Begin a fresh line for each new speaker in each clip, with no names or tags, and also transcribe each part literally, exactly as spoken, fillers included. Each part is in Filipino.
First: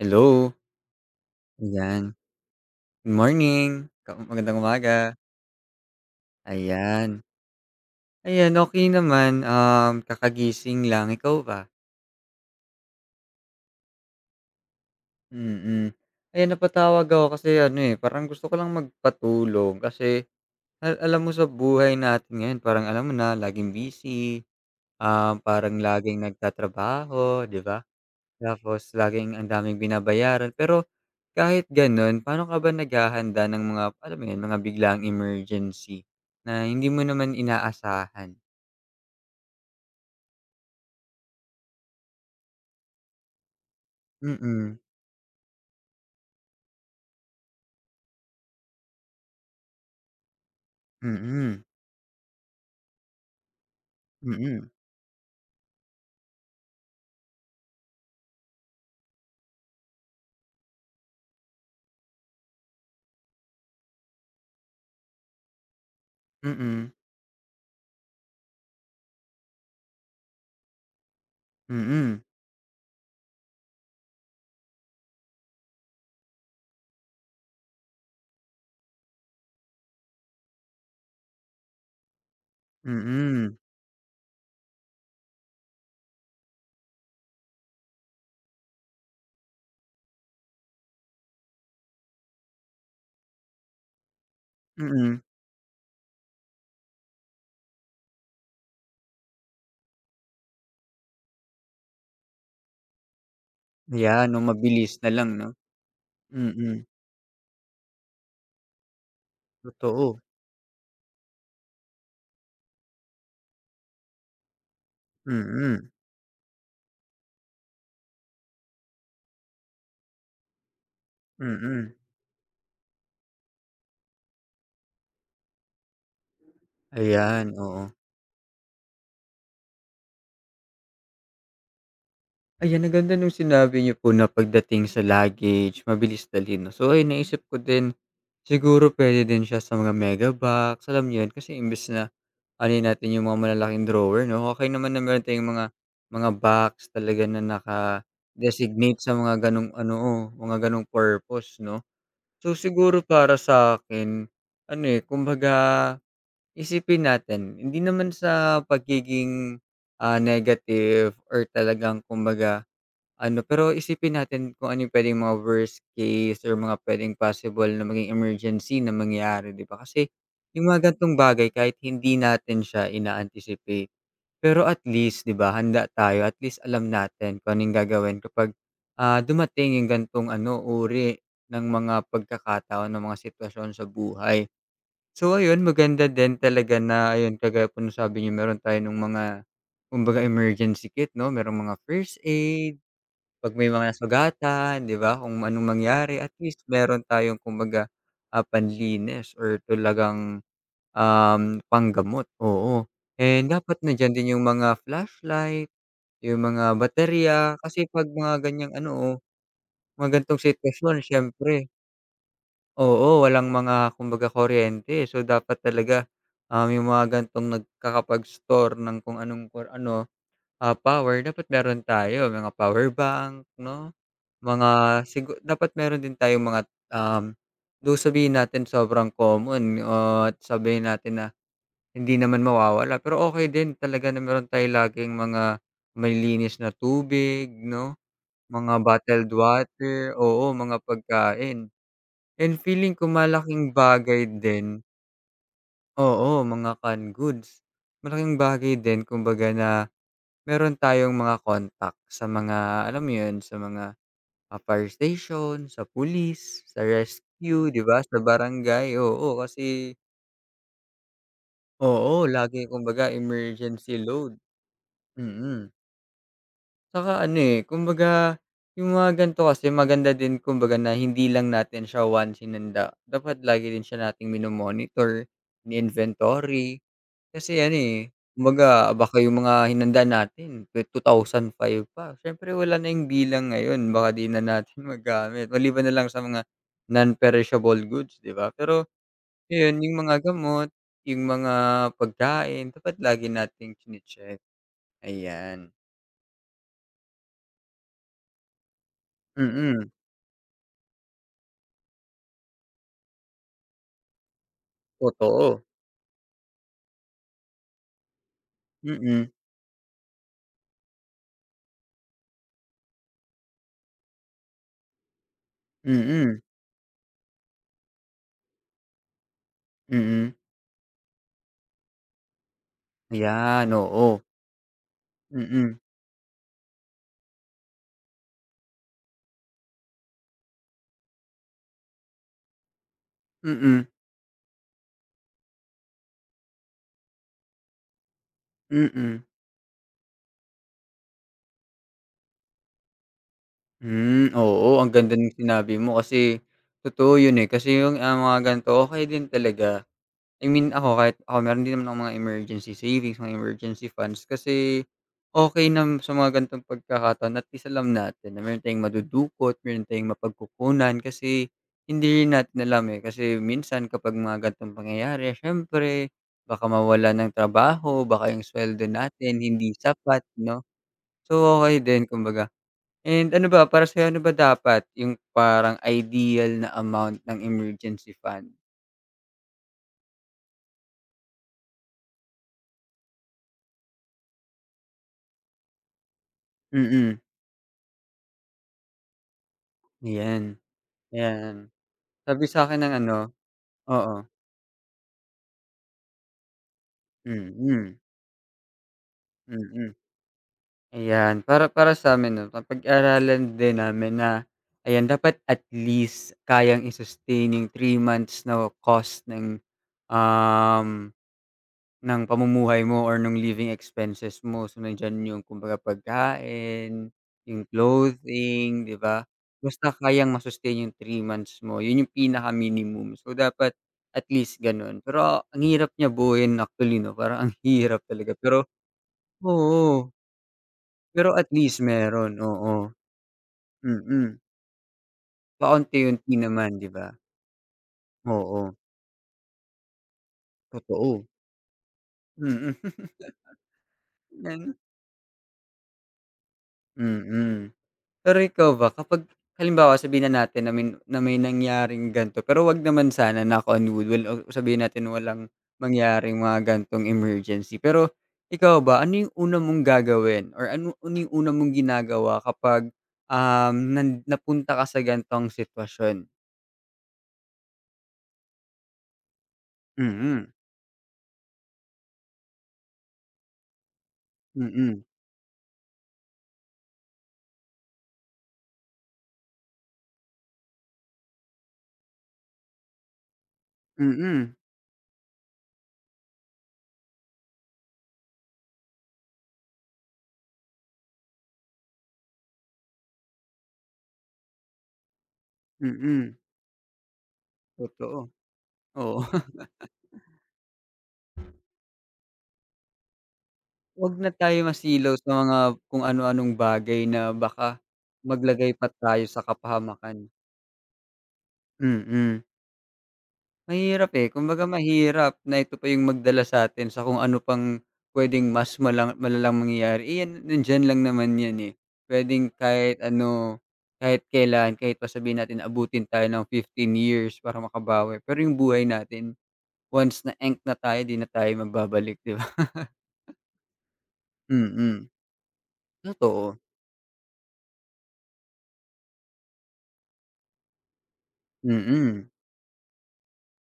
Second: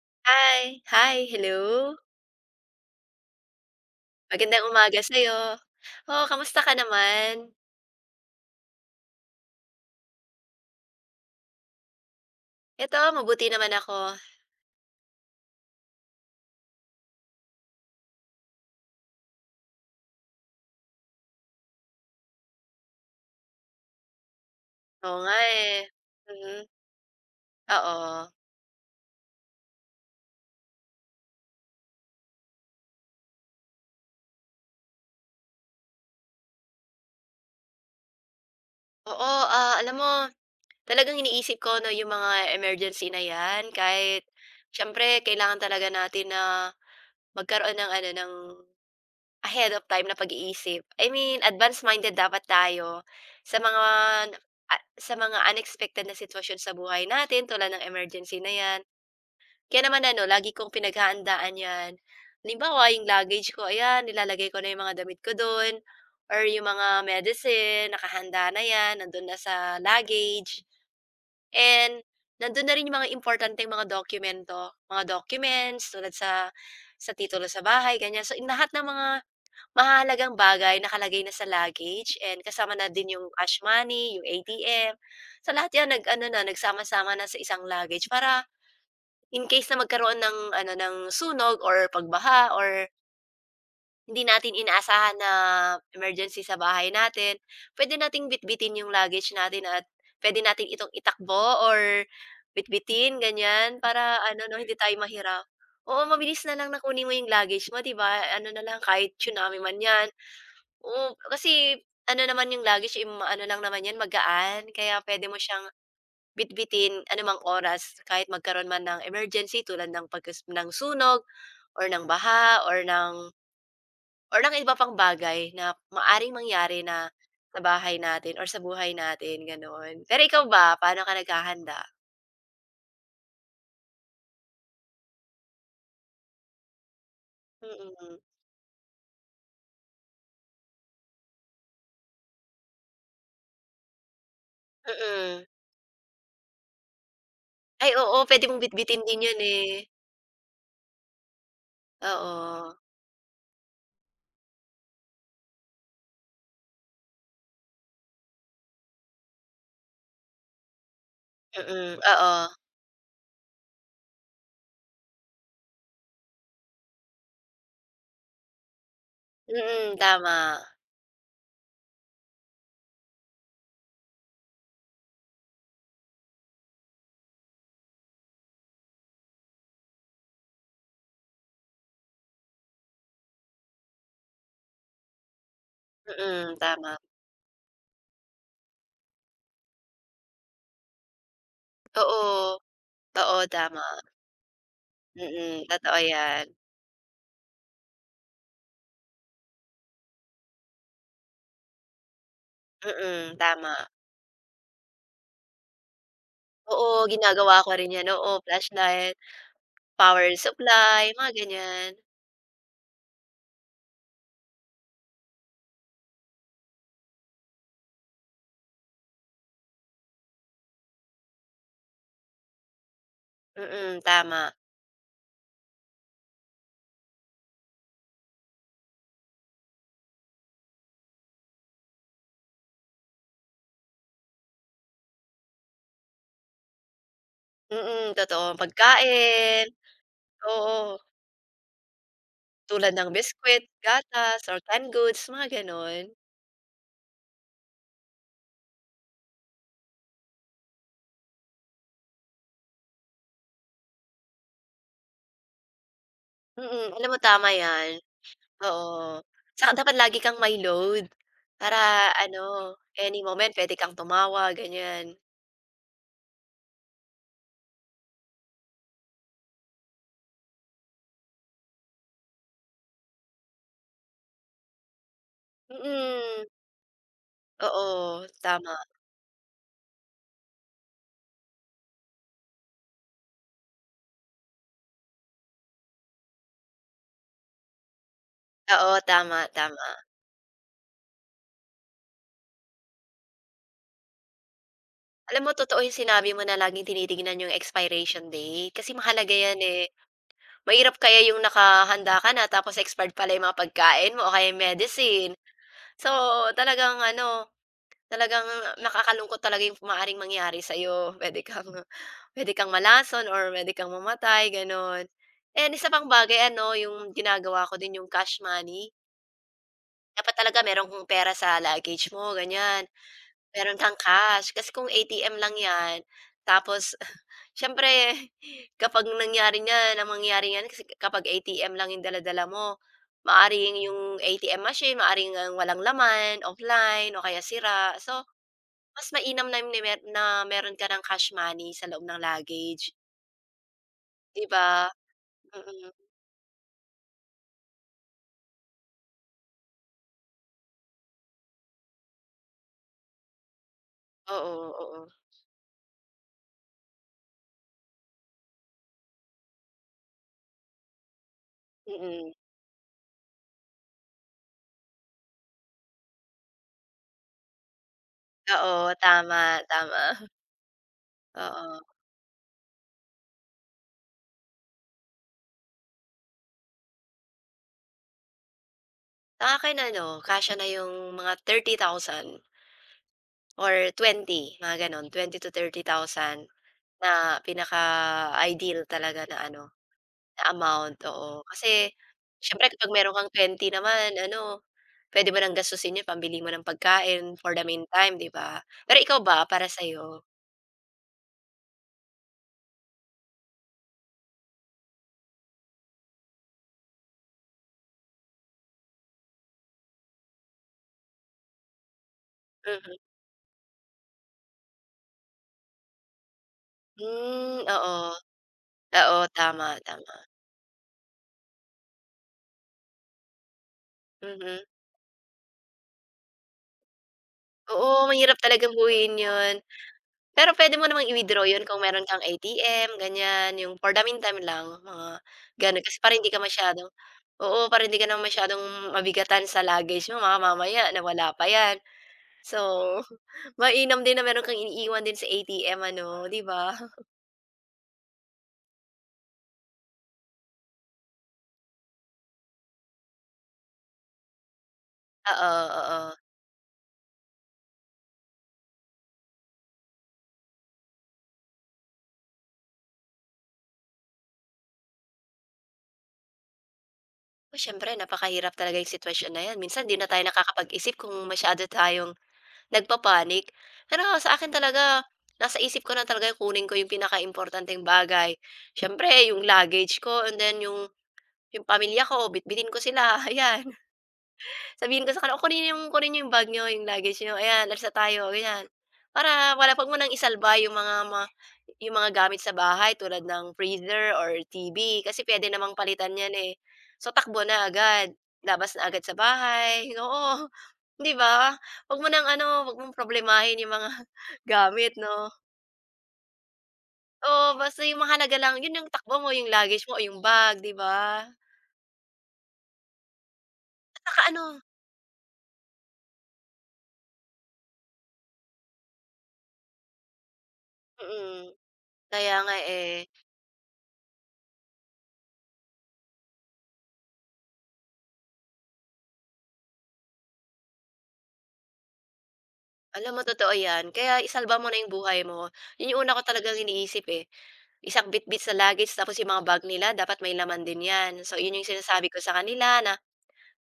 Hello,
Hi. Hi, hello.
ayan. Good morning, ka magandang
Magandang umaga
umaga,
sa'yo. Oh, kamusta ka
ayan.
naman?
Ayan, okey naman, um, kakagising lang, ikaw ba?
Eto mabuti naman ako.
Mm. Ayan, napatawag ako kasi ano, eh, parang gusto ko lang magpatulong kasi al alam mo sa buhay natin ngayon, parang alam mo na laging busy,
Oo nga,
um, parang
eh.
laging
Mm,
nagtatrabaho, 'di ba?
oo.
Tapos laging ang daming binabayaran pero kahit gano'n, paano ka ba naghahanda ng mga, alam mo 'yun, mga biglaang emergency na hindi mo naman inaasahan?
Oo, ah, alam mo talagang iniisip ko 'no, yung mga emergency na 'yan kahit
Mm,
siyempre kailangan talaga natin na magkaroon ng ano, ng ahead of time na pag-iisip. I mean
mm,
advance-minded dapat tayo sa mga
mm,
a sa mga unexpected na sitwasyon sa buhay natin tulad ng emergency na 'yan. Kaya naman ano, lagi kong pinaghahandaan 'yan. Halimbawa, yung luggage ko, ayan, nilalagay ko na yung mga damit ko do'n or yung mga
mm,
medicine, nakahanda na 'yan, nandun na sa luggage. And
mm,
nandun na rin yung mga importanteng mga dokumento, mga documents tulad sa sa titulo sa bahay, ganyan. So, in lahat ng mga mahalagang bagay nakalagay na sa luggage and kasama na din yung cash
mm,
money, yung A T M. Sa lahat 'yan nag-ano na, nagsama-sama na sa isang luggage para in case na magkaroon ng ano, ng sunog or pagbaha or hindi natin inaasahan
mm.
na emergency sa bahay natin, pwede nating bitbitin yung luggage natin at pwede natin itong itakbo or bitbitin ganyan para
Ayan, o
ano 'no, hindi
mabilis
tayo
na lang
mahirap.
'no?
Oo, mabilis na lang na
Mm,
kunin mo yung luggage mo, 'di ba? Ano na lang kahit tsunami man 'yan,
totoo.
oo, kasi ano naman yung luggage, eh, maano lang naman 'yan, magaan. Kaya pwede mo siyang
Mm,
bitbitin anumang oras kahit magkaroon man ng emergency tulad ng pagkas ng sunog or
mm.
ng baha or ng or ng iba pang bagay na maaring mangyari na
Ayan,
sa
oo.
bahay natin or sa buhay natin, gano'n. Pero ikaw ba, paano ka naghahanda?
Ayan, ang ganda nung sinabi niyo po na pagdating sa luggage, mabilis dalhin 'no. So, ay, naisip ko din,
Mm,
siguro puwede din siya sa mga mega box, alam niyo 'yun, kasi imbes na anuhin natin yung mga malalaking drawer 'no, okay naman na meron
mm.
tayong mga mga box talaga na
Ay, oo, pwede mong
naka-designate
bitbitin
sa
din
mga
'yun, eh.
gano'ng ano, oo, mga gano'ng purpose 'no. So,
Oo,
siguro para sa akin, ano, eh, kumbaga isipin natin, hindi naman sa pagiging, ah, negative or
mm,
talagang
oo.
kumbaga ano, pero isipin natin kung ano yung puwedeng mga worst case or mga puwedeng possible na maging emergency na mangyari, 'di ba?
Mm,
Kasi
tama.
yung mga gantong bagay kahit hindi natin siya ina-anticipate, pero at least, 'di ba, handa tayo, at least alam natin kung ano yung gagawin kapag, ah, dumating yung gantong ano, uri ng mga pagkakataon, ng mga sitwasyon sa buhay. So ayun, maganda din
Mm,
talaga
tama.
na ayun, kagaya po nung sabi niyo meron tayo nung mga kumbaga emergency kit 'no, merong mga first
Oo.
aid.
Oo,
'Pag may
tama.
mga nasugatan, 'di ba, kung
Mm,
anong
totoo
mangyari, at
'yan.
least meron tayong kumbaga, ah, panlinis or talagang, um, panggamot, oo.
Mm,
And dapat
tama.
nandiyan din yung mga flashlight, yung mga
Oo,
baterya,
ginagawa ko
kasi
rin 'yan,
'pag
oo,
mga ganyang ano, oh,
flashlight,
mga
power
ganitong sitwasyon
supply, mga
siyempre,
ganyan.
oo, walang mga kumbaga kuryente. So, dapat talaga, um, yung mga ganitong nagkakapag-store ng kung anong kung ano, ah, power dapat meron tayo, mga power bank, 'no?
Mm, tama.
Mga sigu dapat meron din tayong mga, um, though sabihin natin sobrang common, o at sabihin natin na hindi naman mawawala, pero okay din talaga na meron tayong laging mga malinis na tubig 'no,
Mm, totoo.
mga bottled
Pagkain,
water, oo, mga
oo,
pagkain. And feeling
tulad
ko
ng biscuit,
malaking bagay
gatas or
din,
canned goods, mga gano'n.
oo, mga canned goods. Malaking bagay din kumbaga na meron tayong mga contact sa mga, alam mo 'yun, sa mga, sa fire station, sa police, sa
Mm, alam mo tama
rescue, 'di
'yan,
ba, sa barangay,
oo.
oo.
Saka
Kasi
dapat lagi kang may load para
oo,
ano,
lagi kumbaga
any moment puwede
emergency
kang
load,
tumawa, ganyan.
mm. Tsaka ano, eh, kumbaga yung mga ganito kasi maganda din kumbaga na hindi lang natin siya once hinanda, dapat lagi din siya nating mino-monitor,
Mm,
ini-inventory. Kasi ano, eh,
oo, tama.
kumbaga baka yung mga hinanda natin twe two thousand five pa, siyempre wala na yung bilang ngayon, baka di na natin magamit maliban na lang sa mga non-perishable goods, 'di ba? Pero
Oo, tama,
yun
tama.
yung mga gamot, yung mga pagkain dapat lagi nating chine-check,
Alam mo
ayan.
totoo yung sinabi mo na laging tinitignan yung expiration date, kasi mahalaga
Mm,
yan, eh.
mm,
Mahirap kaya yung nakahanda ka na tapos expired pala yung mga pagkain mo o kaya yung medicine.
totoo.
So, talagang ano, talagang
Mm,
nakakalungkot talaga yung maaaring mangyari sa'yo. Puwede kang puwede kang malason or puwede kang mamatay, gano'n. And isa
mm,
pang bagay
mm,
ano, yung ginagawa ko din yung cash money.
mm
Dapat talaga meron kang pera sa luggage mo, ganyan.
ayan,
Meron kang
oo.
cash kasi kung A T M lang
Mm,
yan, tapos siyempre kapag nangyari niyan ang mangyayari niyan kasi kapag A T M lang yung dala-dala mo, maaring
mm,
yung A T M machine, maaring ang walang laman, offline o kaya sira. So, mas
mm.
mainam na yung mer na meron ka ng cash money sa loob ng luggage,
Hmm,
'di
oo,
ba?
ang ganda ng sinabi mo
Mm.
kasi totoo yun, eh, kasi yung, ah, mga ganito okay din talaga. I mean, ako kahit ako meron din naman akong mga emergency savings, mga emergency funds,
Oo,
kasi
oo.
okay na sa mga ganitong pagkakataon at least alam natin na meron tayong madudukot, meron tayong mapagkukunan kasi hindi
Mm.
rin natin alam, eh, kasi minsan kapag mga ganitong pangyayari siyempre baka mawalan ng trabaho, baka yung sweldo
Oo,
natin
tama,
hindi
tama.
sapat 'no. So,
Oo.
okay din kumbaga. And ano ba, para sa'yo, ano ba dapat yung parang ideal na amount ng emergency fund?
Sa akin ano, kasya na yung mga thirty thousand or twenty, mga gano'n, twenty to thirty thousand. Na
Mm,
pinaka-ideal talaga na ano, na
yan,
amount, oo.
yan.
Kasi
Sabi
siyempre
sa'kin ng
kapag meron
ano,
kang twenty naman
oo,
ano, puwede mo ng gastusin 'yun pambili mo ng pagkain for the
mm,
meantime, 'di ba? Pero ikaw ba, para
mm.
sa'yo?
Ayan, para para sa'min 'no, napag-aralan din namin na ayan, dapat at least kayang i-sustain yung three months na cost ng, um ng pamumuhay
Mhm.
mo or nung living expenses mo. So, nandiyan yung kumbaga pagkain,
Hmm,
yung
oo.
clothing, 'di
Oo,
ba?
tama,
Basta
tama.
kayang ma-sustain yung three months mo, yun yung pinaka-minimum. So, dapat at
Mhm.
least gano'n. Pero ang hirap niya buuin actually 'no, parang ang hirap
Oo,
talaga.
mahirap
Pero
talagang buuin 'yun.
oo,
Pero pwede mo namang
pero
i-withdraw
at
'yun
least
kung meron kang
meron, oo.
A T M ganyan yung for the
Mm,
meantime lang, mga gano'n. Kasi para hindi
paunti-unti
ka
naman, 'di
masyado,
ba?
oo, para hindi ka naman
Oo,
masyadong mabigatan sa luggage mo baka mamaya
totoo.
nawala pa 'yan. So,
Mm.
mainam din na meron kang
Nan
iniiwan din sa A T M ano, 'di ba?
mm. Pero ikaw ba kapag halimbawa sabihin na natin na min na may nangyaring gan'to, pero 'wag naman sana, knock on wood, wal o sabihin natin walang
Oo, oo.
mangyaring mga gan'tong emergency. Pero ikaw ba, ano yung una mong gagawin or ano ano yung una mong ginagawa kapag, um, nan napunta ka sa gan'tong sitwasyon?
Oh, siyempre napakahirap talaga yung sitwasyon na 'yan. Minsan 'di na tayo
Mm,
nakakapag-isip kung masyado tayong nagpapanik, panic. Pero sa akin
mm,
talaga, nasa isip ko na talaga yung kunin ko yung pinakaimportanteng bagay. Siyempre yung luggage ko and then yung yung pamilya ko, bitbitin ko sila, ayan.
mm,
Sabihin ko sa kanya, "O kunin niyo yung kunin niyo yung bag niyo, yung luggage niyo, ayan alis na tayo," ganyan. Para wala wag mo nang isalba yung mga ma yung mga gamit sa bahay tulad ng freezer or T V kasi puwede namang palitan yan,
mm,
eh. So, takbo na agad,
totoo,
labas na agad sa
oo.
bahay, oo, 'di ba? Wag mo ng ano, wag mong problemahin yung mga
'Wag na tayo
gamit
masilaw sa
'no.
mga kung ano-anong bagay na
Oo,
baka
basta yung mahalaga lang
maglagay
yun
pa
yung takbo
tayo
mo,
sa
yung luggage mo o
kapahamakan.
yung bag, 'di ba?
Mm.
At
Mahirap,
saka
eh,
ano,
kumbaga mahirap na ito pa yung magdala sa sa'tin sa kung ano pang puwedeng mas mala malalang mangyayari. Eh, yan nandiyan lang naman
mm,
yan, eh.
kaya
Puwedeng
nga,
kahit
eh.
ano, kahit kailan, kahit pa sabihin natin abutin tayo ng fifteen years para makabawi, pero yung buhay natin once na-enk na tayo, 'di na tayo mababalik, 'di ba?
Alam mo totoo 'yan, kaya isalba mo na 'yung
Mm,
buhay mo. 'Yun 'yung una ko talagang
totoo.
iniisip, eh. Isang bitbit sa luggage tapos 'yung mga bag nila dapat may laman din 'yan. So 'yun 'yung sinasabi ko
Mm.
sa kanila na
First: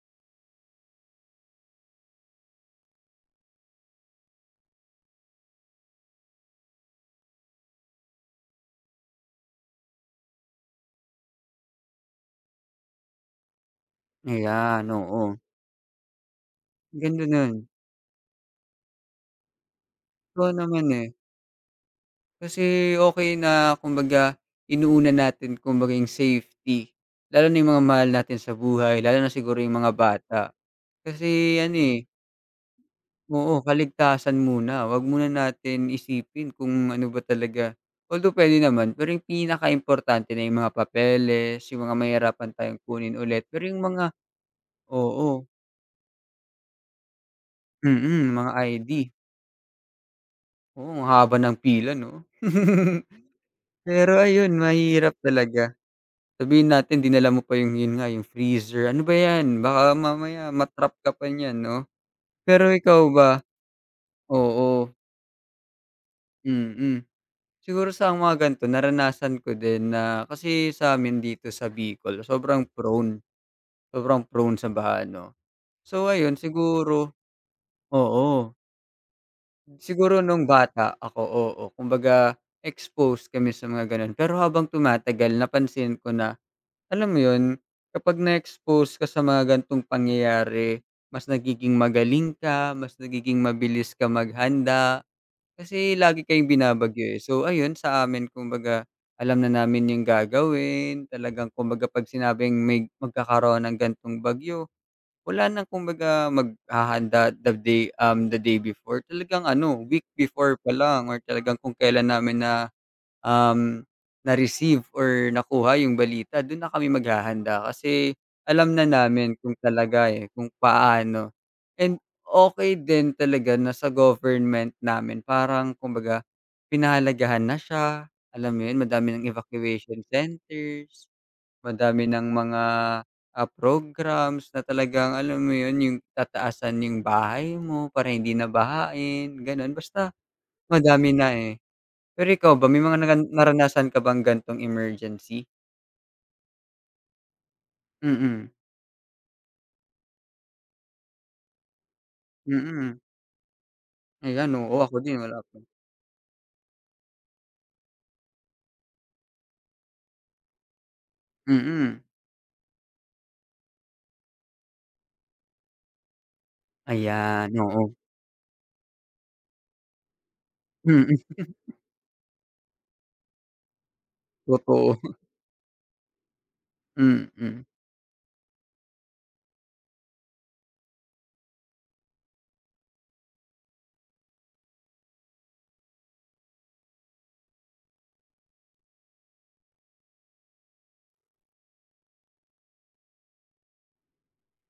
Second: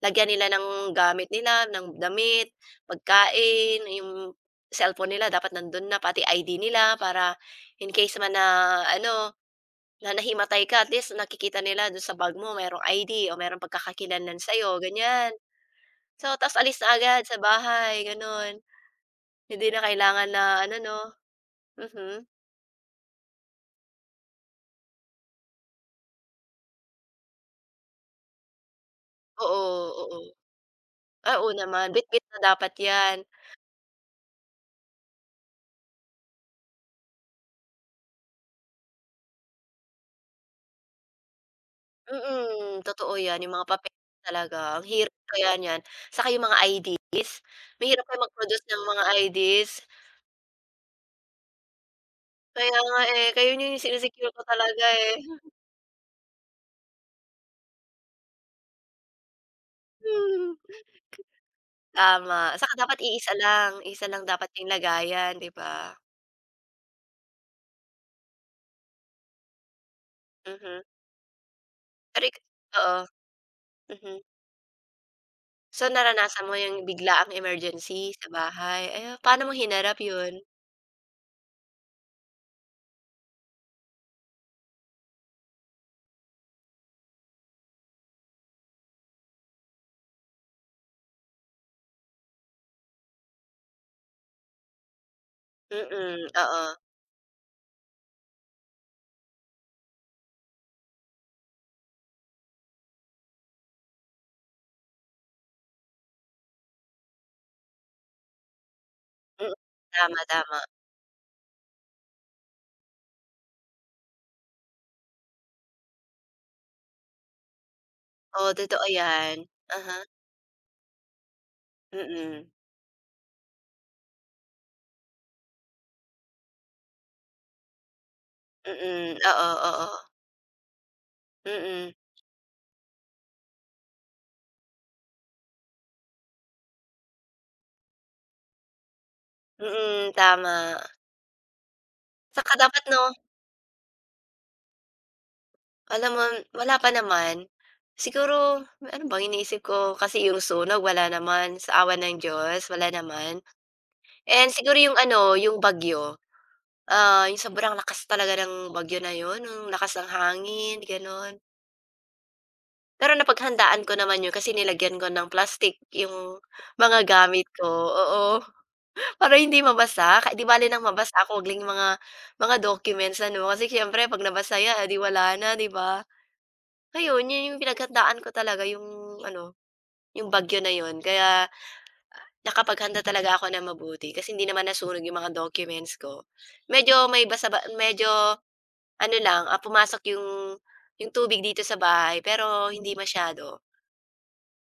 lagyan nila ng gamit nila, ng damit, pagkain, 'yung cellphone nila dapat nandun na, pati I D nila para in case man na ano, na nahimatay ka at least nakikita nila dun sa bag mo merong I D o merong pagkakakilanlan sa'yo,
Ayan, oo.
ganiyan. So, tapos alis na agad
Ganda
sa
nun.
bahay, gano'n. Hindi na kailangan na
Ikaw
ano
naman,
'no,
eh?
mhm,
Kasi okay na kumbaga inuuna natin kumbaga yung safety, lalo na yung mga mahal natin sa buhay, lalo na siguro yung mga
oo, oo.
bata.
Ah, oo
Kasi ano,
naman
eh,
bitbit na dapat 'yan.
oo, kaligtasan muna, 'wag muna natin isipin kung ano ba talaga, although puwede naman, pero yung pinakaimportante na yung mga papeles, yung mga mahihirapan tayong
Mm,
kunin
totoo 'yan,
ulit,
yung
pero
mga
yung
papel
mga,
talaga ang hirap
oo,
kaya niyan. Saka yung mga I Ds, mahirap kaya
mm, mga
mag-produce ng
I D.
mga I Ds.
Oo, ang haba ng pila 'no?
Kaya nga, eh, kaya yun yung
Pero
sini-secure ko
ayun,
talaga, eh.
mahirap talaga. Sabihin natin dinala mo pa yung yun nga, yung freezer, ano ba yan, baka mamaya
Hmm,
matrap trap ka pa niyan 'no?
tama.
Pero
Saka dapat
ikaw ba,
iisa lang, iisa lang dapat yung
oo,
lagayan, 'di ba?
mm. Siguro sa mga gan'to naranasan ko din na kasi
Mhm,
sa sa'min dito sa Bicol
pero ik
sobrang
oo,
prone,
mhm.
sobrang prone sa baha 'no.
So,
So ayun
naranasan mo yung
siguro,
biglaang emergency sa
oo,
bahay, eh, paano mo hinarap
siguro
yun?
nung bata ako, oo, kumbaga exposed kami sa mga gano'n. Pero habang tumatagal napansin ko na, alam mo 'yun, kapag na-expose ka sa mga ganitong pangyayari, mas nagiging magaling ka, mas nagiging mabilis ka maghanda, kasi lagi
Mm,
kayong
oo.
binabagyo, eh. So ayun, sa amin kumbaga alam na namin 'yung gagawin, talagang kumbaga 'pag sinabing may magkakaroon ng ganitong bagyo, wala ng kumbaga maghahanda the day, um, the day before, talagang
Mm,
ano, week
tama,
before
tama.
pa lang or talagang kung kailan namin na um, na-receive or nakuha yung balita dun na kami maghahanda, kasi
Oo,
alam
totoo
na namin
'yan.
kung
Uh-huh,
talaga, eh, kung paano. And
mm.
okay din talaga na sa government namin parang kumbaga pinahalagahan na siya, alam mo yun, madami
Mm,
ng
oo, oo.
evacuation centers,
Mm,
madami ng mga, ah, programs na talagang alam mo yun, yung tataasan yung bahay mo para hindi na bahain, ganun. Basta
mm, tama.
madami na, eh. Pero ikaw
Tsaka
ba, may
dapat
mga
'no,
naran naranasan ka bang gantong emergency?
alam mo wala pa naman, siguro
Mm,
ano ba iniisip ko kasi yung sunog wala naman, sa awa ng Diyos wala
mm.
naman. And
Ayan, oo,
siguro
ako
yung
din
ano,
wala pa.
yung bagyo, ah, yung sobrang lakas talaga ng bagyo na yun, yung lakas ng hangin, gano'n.
Mm.
Pero napaghandaan ko naman yun kasi nilagyan ko ng plastic yung mga gamit
Ayan,
ko,
oo.
oo. Para hindi mabasa, ka 'di bale nang
Mm,
mabasa kogling mga mga documents ano, kasi siyempre 'pag nabasa yan, eh,
totoo.
di wala na, 'di ba? Ayun, yun yung
Mm,
pinaghandaan ko talaga yung ano, yung bagyo na yun kaya nakapaghanda talaga ako nang mabuti kasi hindi naman nasunog yung mga documents ko. Medyo may basa ba medyo ano lang, ah, pumasok yung yung tubig dito sa bahay pero hindi masyado,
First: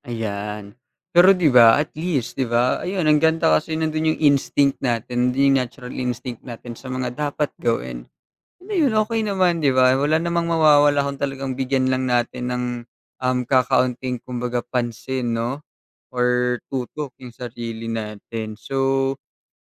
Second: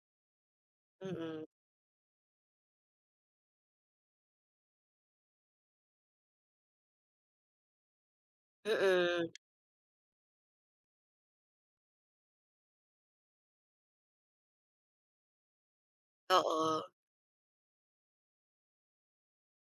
ayan. Pero
mm.
'di ba at least, 'di ba, ayun ang ganda kasi nandun yung instinct natin, nandun yung natural instinct natin sa mga dapat gawin. Ano yun, okey
Mm,
naman, 'di ba? Wala namang mawawala kung talagang bigyan lang natin ng, um, kakaunting kumbaga pansin 'no, or
oo.
tutok yung sarili natin. So,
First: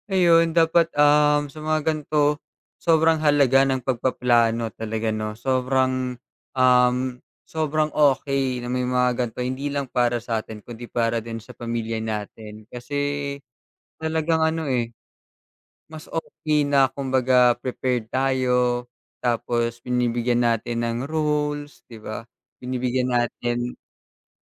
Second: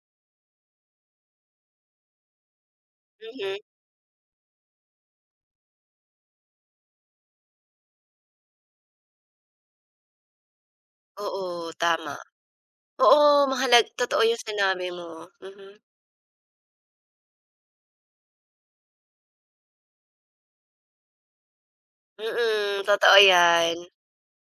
ayun dapat, um, sa mga ganito, sobrang
Mhm,
halaga ng pagpaplano talaga 'no. Sobrang, um, sobrang okay na may mga ganito hindi lang para sa atin, kundi para din sa
oo,
pamilya
tama.
natin. Kasi
Oo, mahalag totoo
talagang
yung
ano,
sinabi
eh,
mo, mhm.
mas okay na kumbaga prepared tayo, tapos binibigyan natin ng rules, 'di ba?
Mm,
Binibigyan
totoo
natin
yan,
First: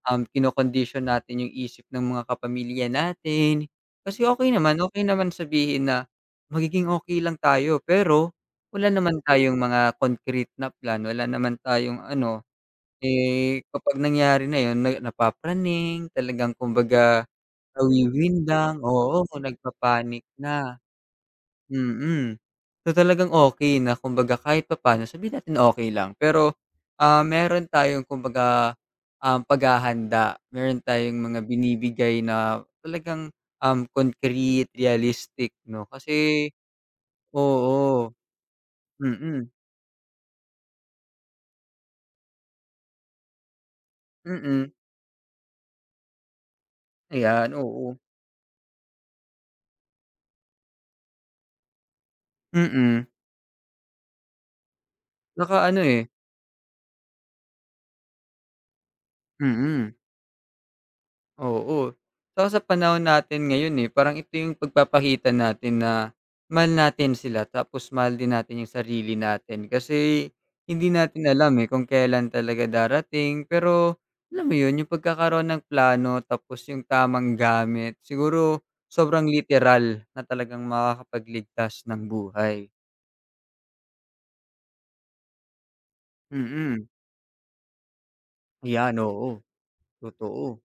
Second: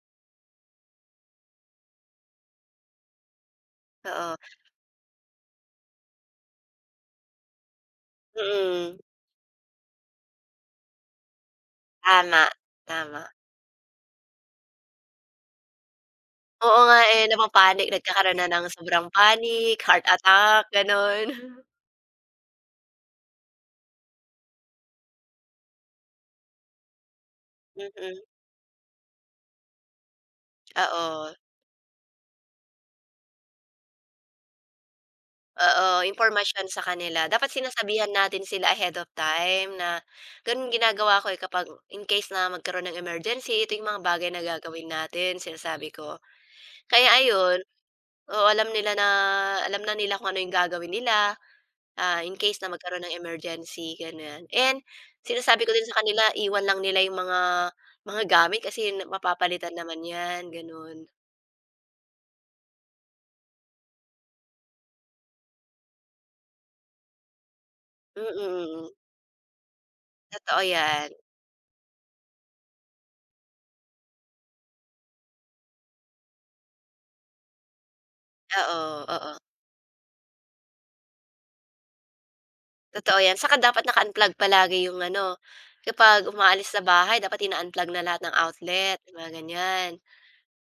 Um, kinokondisyon natin yung isip ng mga kapamilya natin. Kasi
oo,
okay naman, okay naman sabihin na magiging okay lang tayo, pero wala
mm.
naman tayong mga concrete na plan, wala naman tayong ano,
Tama, tama.
eh, kapag nangyari na yun na napapraning, talagang
Oo nga eh,
kumbaga
napapanic, nagkakaroon na ng
nawiwindang,
sobrang
oo,
panic, heart
nagpa-panic
attack,
na.
gano'n.
Mm. So, talagang okey na kumbaga kahit papaano sabihin natin okey lang, pero, ah, meron tayong
Mm,
kumbaga, um, paghahanda, meron tayong
oo,
mga binibigay na talagang, um, concrete, realistic 'no,
oo,
kasi
impormasyon sa kanila. Dapat sinasabihan
oo,
natin sila ahead of
mm,
time na gano'n ginagawa ko eh, kapag in case na magkaroon ng emergency, ito yung mga bagay na
mm.
gagawin natin, sinasabi ko. Kaya
Ayan,
ayun,
oo,
oo, alam nila na alam na nila kung ano yung gagawin nila, ah, in case na magkaroon
mm.
ng emergency, ganyan. And
Tsaka
sinasabi ko
ano,
din sa
eh,
kanila iwan lang nila yung mga mga gamit kasi na mapapalitan
mm.
naman 'yan, gano'n.
Oo. Tsaka sa panahon natin ngayon, eh, parang ito yung pagpapakita natin na mahal natin sila, tapos mahal din natin yung
Mm,
sarili natin. Kasi
totoo
hindi
'yan.
natin alam, eh, kung kailan talaga darating. Pero alam mo yun, yung pagkakaroon ng plano tapos yung tamang gamit, siguro
Oo,
sobrang
oo,
literal na talagang makakapagligtas ng buhay.
totoo 'yan. Saka dapat naka-unplug palagi yung ano, kapag umaalis sa
Mm.
bahay dapat ina-unplug na lahat ng
Ayan,
outlet,
oo.
mga ganyan.
Totoo.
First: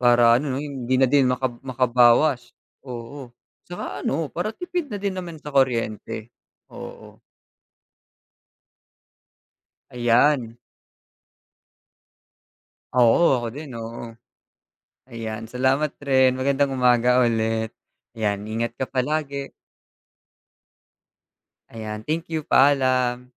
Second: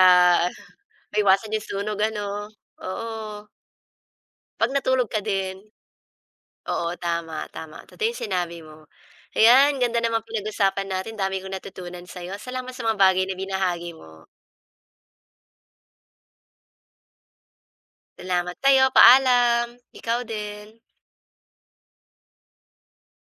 Para ano 'no, hindi na din maka
maiwasan yung sunog ano,
makabawas,
oo.
oo. Saka ano, para
'Pag
tipid na
natulog
din
ka
naman sa
din.
kuryente,
Oo,
oo.
tama, tama. Totoo yung sinabi mo. Ayan, ganda ng mga
Ayan,
pinag-usapan natin, dami kong natutunan sa'yo. Salamat sa mga
oo,
bagay na
ako din,
binahagi
oo.
mo.
Ayan, salamat rin, magandang umaga ulit. Ayan,
Salamat
ingat
sa'yo,
ka palagi.
paalam. Ikaw din.
Ayan, thank you, paalam.